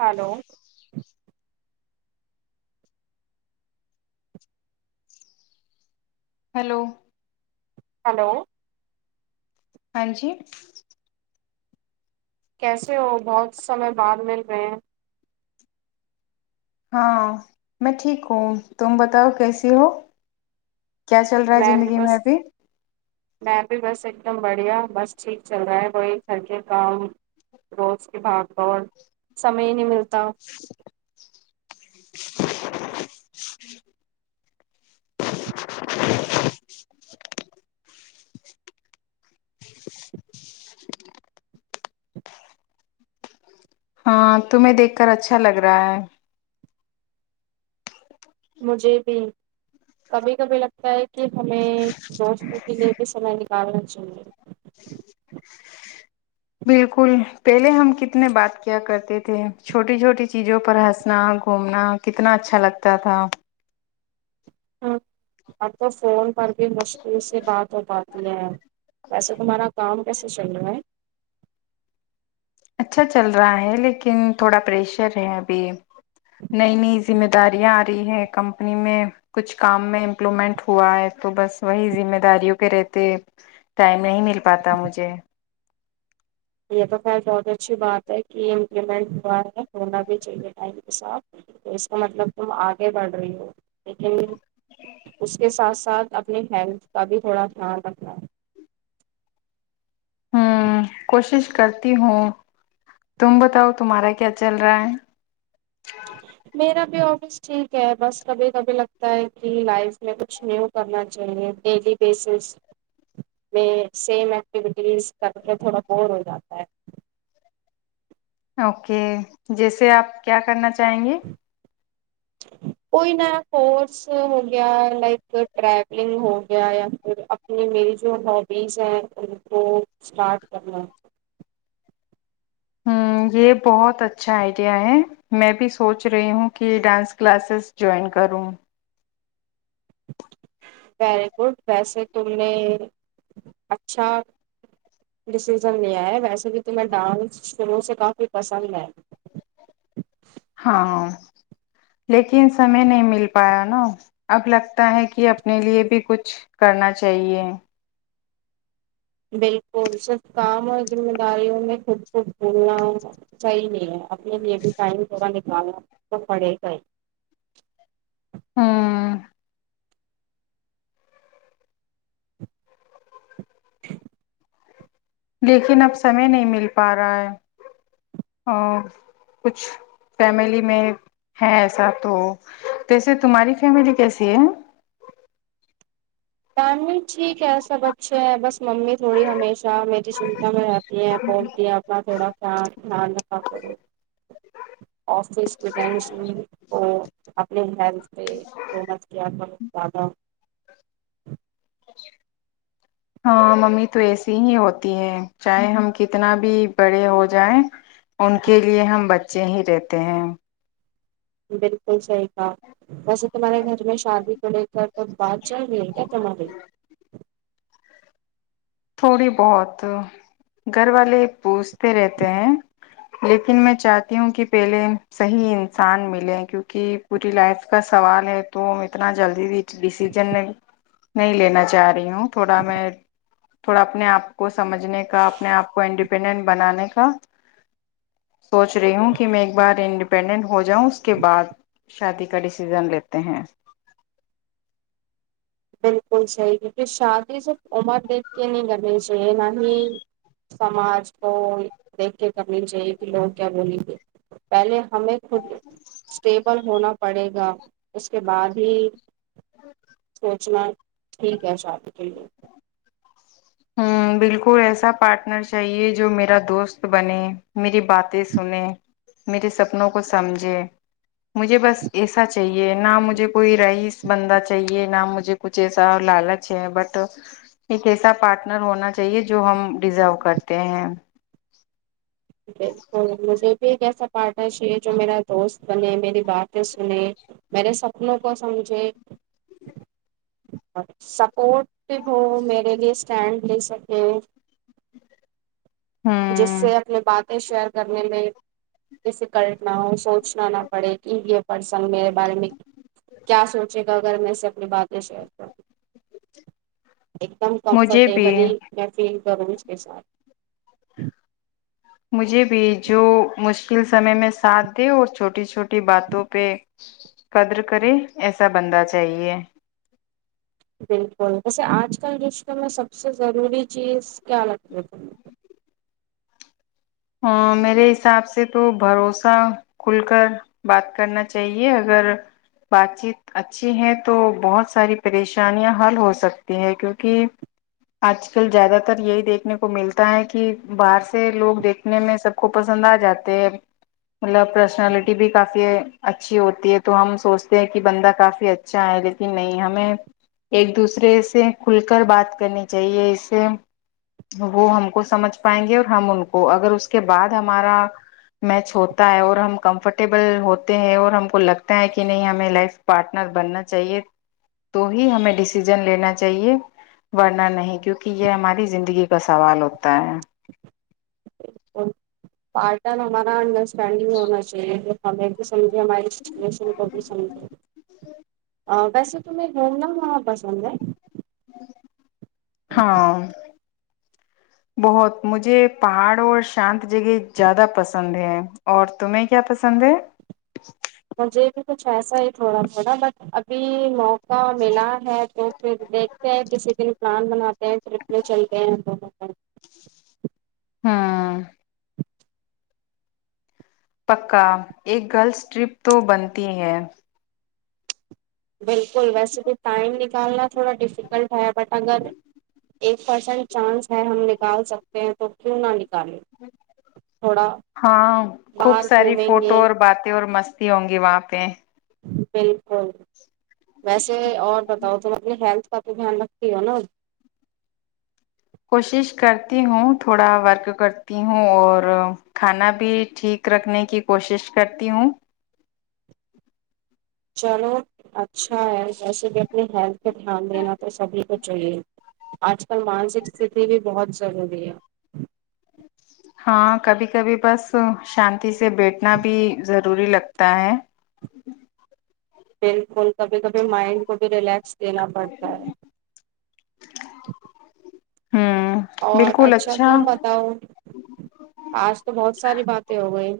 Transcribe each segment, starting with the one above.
hello hello hello ہاں جی کیسے ہو بہت سمے بعد مل رہے ہیں ہاں میں ٹھیک ہوں تم بتاؤ کیسی ہو کیا چل رہا ہے میں بھی زندگی بس ابھی میں بھی بس ایک ایک دم بڑھیا بس ٹھیک چل رہا ہے وہی گھر کے کام روز کے بھاگ سمے ہی نہیں ملتا کتاا ہاں تمہیں دیکھ کر اچھا لگ رہا ہے مجھے بھی کبھی کبھی لگتا ہے کہ ہمیں دوستوں کے لیے بھی سمے نکالنا چاہیے بالکل پہلے ہم کتنے بات کیا کرتے تھے چھوٹی چھوٹی چیزوں پر ہنسنا گھومنا کتنا اچھا لگتا تھا ہاں آ تو فون پر بھی مشکل سےبات ہو پاتی ہے ویسے تمہارا کام کیسے چل رہا ہے اچھا چل رہا ہے لیکن تھوڑا پریشر ہے ابھی نئی نئی ذمہ داریاں آ رہی ہے کمپنی میں کچھ کام میں امپلومنٹ ہوا ہے تو بس وہی ذمہ داریوں کے رہتے ٹائم نہیں مل پاتا مجھے یہ تو خل بہت اچھی بات ہے کہ امپلیمنٹ ہوا ہے ہونا بھی چاہیے ٹائم کے ساتھ تو اس کا مطلب تم آگے بڑھ رہی ہو لیکن اس کے ساتھ ساتھ اپنی ہیلتھ کا بھی تھوڑا دھیان رکھنا ہے ہوں کوشش کرتی ہوں تم بتاؤ تمہارا کیا چل رہا ہے میرا بی بس ٹھیک ہے بس کبھی کبھی لگتا ہے کہ لائف میں کچھ نیو کرنا چاہیے ڈیلی بیسس میں سیم ایکٹیویٹیز س تھوڑا بور ہو جاتا آ [inaudible] اوکے جیسے آپ کیا کرنا چاہیں گے کوئی نہ کورس ہو گیا لائک ہو گیا اپنی میری باڈی سے سٹارٹ کرنا ہے ہ یہ بہت اچھا آئیڈیا ہے میں بھی سوچ رہی ہوں کہ ڈانس کلاسز جوائن کروں ویری گڈ ویسے تم نے اچھا ڈسیزن لیا ہے ویسے بھی تمہیں ڈانس شروع سے کافی پسند ہے ہاں لیکن سمے نہیں مل پایا نا اب لگتا ہے کہ اپنے لیے بھی کچھ کرنا چاہیے بالکل صرف کام اور ذمہ داریوں میں خود کو بھولنا صحیح نہیں ہے اپنے لی یہ بھی ٹائم تھ تو پڑے گئے ہاں لیکن اب سمے نہیں مل پا رہا ہے اور کچھ فیملی میں ہے ایسا تو جیسے تمہاری فیملی کیسی ہے فیملی ٹھیک ہے سب اچھے ہیں بس ممی تھوڑی ہمیشہ میری چنتا میں رہتی بولتی اپنا تھوڑا سان ن نہ [unintelligible] آفس کی ٹینشن وہ اپنے ہیل پہ وہ مت کیا بہت زیادہ [inaudible] ہاں ممی تو ایسی ہی ہوتی ہے چاہے ہم کتنا بھی بڑے ہو جائیں ان کے لیے ہم بچے ہی رہتے ہیں بالکل صحیح تھا ویسے تمہارے گھر میں شادی کو لے کر تو بات چل رہی کیا تمہاراری تھوڑی بہت گھر والے پوچجھتے رہتے ہیں لیکن میں چاہتی ہوں کہ پہلے صحیح انسان ملے کیونکہ پوری لائف کا سوال ہے تو اتنا جلدی بھی ڈسیزن نہیں لینا چاہ رہی ہوں تھوڑا میں تھوڑا اپنے آپ کو سمجنے کا اپنے آپ کو انڈیپ ڈ بنانے کا سوچ رہی ہوں کہ میں ایک بار انڈیپینڈنٹ ہو جاؤں اس کے بعد شادی کا ڈسیزن لیتے ہیں بالکل صحیح کیونکہ شادی صرف عمر دیکھ کے نہیں گنی چاہیے نہ ہی سماج کو دیکھ کے کرنی چاہیے کہ لوگ کیا بولیں گے پہلے ہمیں خود اسٹیبل ہونا پڑے گا اس کے بعد ہی ہ [inaudible] سوچنا ٹھیک ہے شادی کے لیے ہ بالکل ایسا پارٹنر چاہیے جو میرا دوست بنے میری باتیں سنے میرے سپنوں کو سمجھے مجھے بس ایسا چاہیے نہ مجھے کوئی رائس بندہ چاہیے نہ مجھے کچھ ایسا لالچ ہے بٹ ایک ایسا پارٹ نر ہونا چاہیے جو ہم ڈیزرو کرتے ہیں ا [unintelligible] ایک ایسا پارٹنر ش جو میرا دوست بنے میری باتیں سنے میرے سپنوں کو سمجھے سپورٹو ہو میرے لیے اسٹینڈ لے سکے جس ہوں سے اپنے بات شیئر کرنے میں ڈفیکلٹ نہ ہو سو پوچھنا نہ پڑے کہ یہ پرسن میرے بارے میں کیا سوچے گا اگر میں سے اپنی باتیں شیئر کروں ایک دم مجھے بھی کمفرٹیبلی میں ف ضرور اس کےش ہے مجھے بھی جو مشکل سمے میں ساتھ دے اور چھوٹی چھوٹی باتوں پہ قدر کرے ایسا بندہ چاہیے بالکل ویسے آج کل جشم میں سب سے ضروری چیز کیا لگ رہ ت ہ میرے حساب سے تو بھروسہ کھل کر بات کرنا چاہیے اگر بات چیت اچھی ہے تو بہت ساری پریشانیاں حل ہو سکتی ہے کیونکہ آج کل زیادہ تر یہی دیکھنے کو ملتا ہے کہ باہر سے لوگ دیکھ نے سب کو پسند آ جاتے ہے مطلب پرسنالٹی بھی کافی اچھی ہوتی ہے تو ہم سوچتے ہیں کہ بندہ کافی اچھا ہے لیکن نہیں ہمیں ایک دوسرے سے کھل کر بات کرنی چاہیے اس سے وہ ہم کو سمجھ پائیں گے اور ہم ان کو اگر اس کے بعد ہمارا میچ ہوتا ہے اور ہم کمفرٹیبل ہوتے ہیں اور ہم کو لگتا ہے کہ نہیں ہمیں لائف پارٹنر بننا چاہیے تو ہی ہمیں ڈسیزن لینا چاہیے ورننا نہیں کیونکہ یہ ہماری زندگی کا سوال ہوتا ہے پٹان ہمارا انڈ چڈ ہونا چاہیے ہم س یہ ہماریشن ر پبل سمجھ ویسے تومہیں گھومنا وہاں پسند ہے ہاں بہت مجھے پہاڑ اور شانت جگہ زیادہ پسند ہے اور تمہیں کیا پسند ہے مھے کچھ ایسا ہی تھوڑا تھوڑا بٹ ابھی موقع ملا ہے تو پھر دیکھتے ہیں کسی دن پلان بناتے ہیں ٹرپ میں چلتے ہیں لگ ہوں پکا ایک گرلس ٹرپ تو بنتی ہے بالکل ویسے تو ٹائم نہیں کال [unintelligible] تھوڑا ڈیفکلٹ آیا بٹ اگر ایک پرسینٹ چانس ہے ہم نکال سکتے ہیں تو کیوں نہ ن ہاں خوب باہر ساری گھومیں فوٹو گے اور باتیں اور مست ہوں گی وہاں پہ بالکل ویسے اور بتاؤ تم اپنی ہیلتھ کا تو دھیان رکھتی ہو نا کوشش کرتی ہوں تھوڑا ورک کرتی ہوں اور کھانا بھی ٹھیک رکھنے کی کوشش کرتی ہوں چلو اچھا ہے جیسے بھی اپنی ہیلتھ کا دھیان دینا تو سبھی کو چاہیے آج کل مانسک سٹی بھی بہت جگہ ہے شہ [unintelligible] ہاں کبھی کبھی بس شانتی سے بیٹھنا بھی ضروری لگتا ہے بالکل کبھی کبھی مائنڈ کو بھی ریلیکس دینا پڑتا ہے [unintelligible] ہوں اور بالکل اچھا تم بتاؤ آج تو بہت ساری باتیں ہو گئی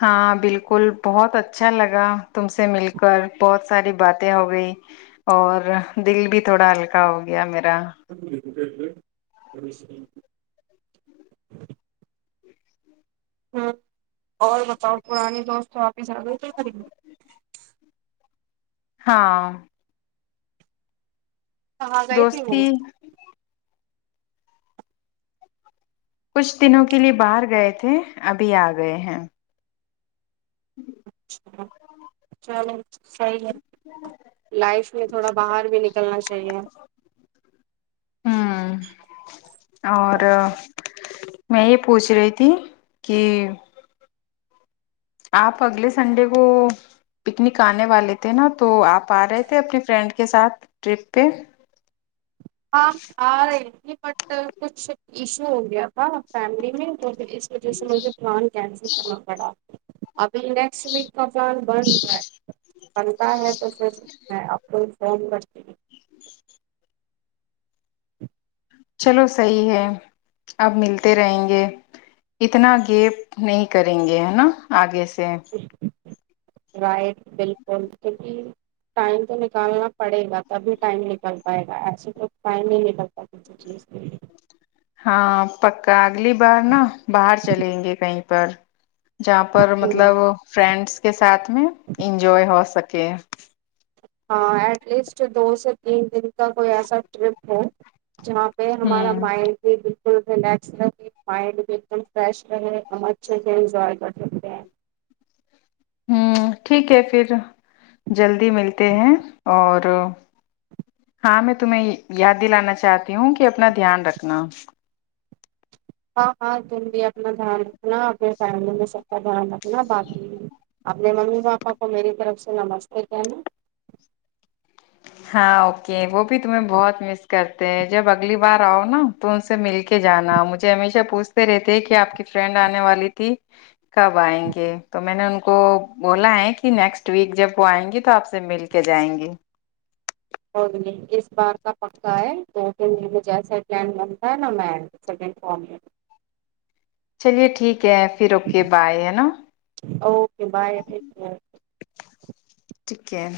ہاں بالکل بہت اچھا لگا تم سے مل کر بہت ساری باتیں ہو گئی اور دل بھی تھوڑا ہلکا ہو گیا میرا ا [unintelligible] ک [unintelligible] ہ اور بتاؤ پرانانی دوست واپ ہیس آ گئے کیا خرید گی ہاں ہاں گئی تھی وہ دوستی کچھ دنوں کے لیے باہر گئے تھے ابھی آ گئے ہیں اچھا چلو لائف میں تھوڑا باہر بھی نکلنا چاہیے ہوں اور میں یہ پوچھ رہی تھی کہ آپ اگلے سنڈے کو پکنک آنے والے تھے نا تو آپ آ رہے تھے اپنے فرینڈ کے ساتھ ٹرپ پہ ہاں میں آ رہی تھی بٹ کچھ ایشو ہو گیا تھا فیملی میں تو تو جیسے مجھے پلان کینسل کرنا پڑا ابھی نیکسٹ ویک کا پلان بند رہا ہے بنتا ہے تو پھر میں آپ کو انفم کر چلو صحیح ہے اب ملتے رہیں گے اتنا گیپ نہیں کریں گے ہے نا آگے سے [inaudible] رائٹ بالکل کیونکہ ٹائم تو نکالنا پڑے گا تبھی ٹائم نکل پائے گا ایسے تو ٹائم نہیں ن للتا کسی چیز کے ہاں پکا اگلی بار نا باہر چلیں گے کہیں پر جہاں پر ہوں مطلب فرینڈس کے ساتھ میں انجوائے ہو سکے ہاں ایٹ لیسٹ دو سے تین دن کا کوئی ایسا ٹرپ ہو جہاں پہ ہ ہمارا مائڈ کے فل ریلیکس رکھیں مائنڈ بھی ایک دم فریش رہے ہم اچھے سے انجوائے کر سکتے ہیں ہ ٹھیک ہے پھر جلدی ملتے ہیں اور ہاں میں تمہیں یاد دلانا چاہتی ہوں کہ اپنا دھیان رکھنا ہاں ہاں تم بھی اپنا دھیان رکھنا اپنے فیملی میں سب کا دھیان رکھنا باقی اپنے ممی پاپا کو میری طرف سے نمستے کہنا ہاں اوکے وہ بھی تمہیں بہت مس کرتے ہیں جب اگلی بار آؤ نا تو ان سے مل کے جانا مجھے ہمیشہ پوچھتے رہتے کہ آپ کی فرینڈ آنے والی تھی کب آئیں گے تو میں نے ان کو کو بولا ہے کہ نیکسٹ ویک جب وہ آئیں گی تو آپ سے مل کے جائیں گے کوئی نہیں اس بار کا پکا ہے تو پھر جیسا پلڈ بنتا ہے نہ میں سیکنڈ فارم میں چلیے ٹھیک ٹھیک ہے پھر اوکے بائے ہے نا اوکے بائے ٹیک کیئر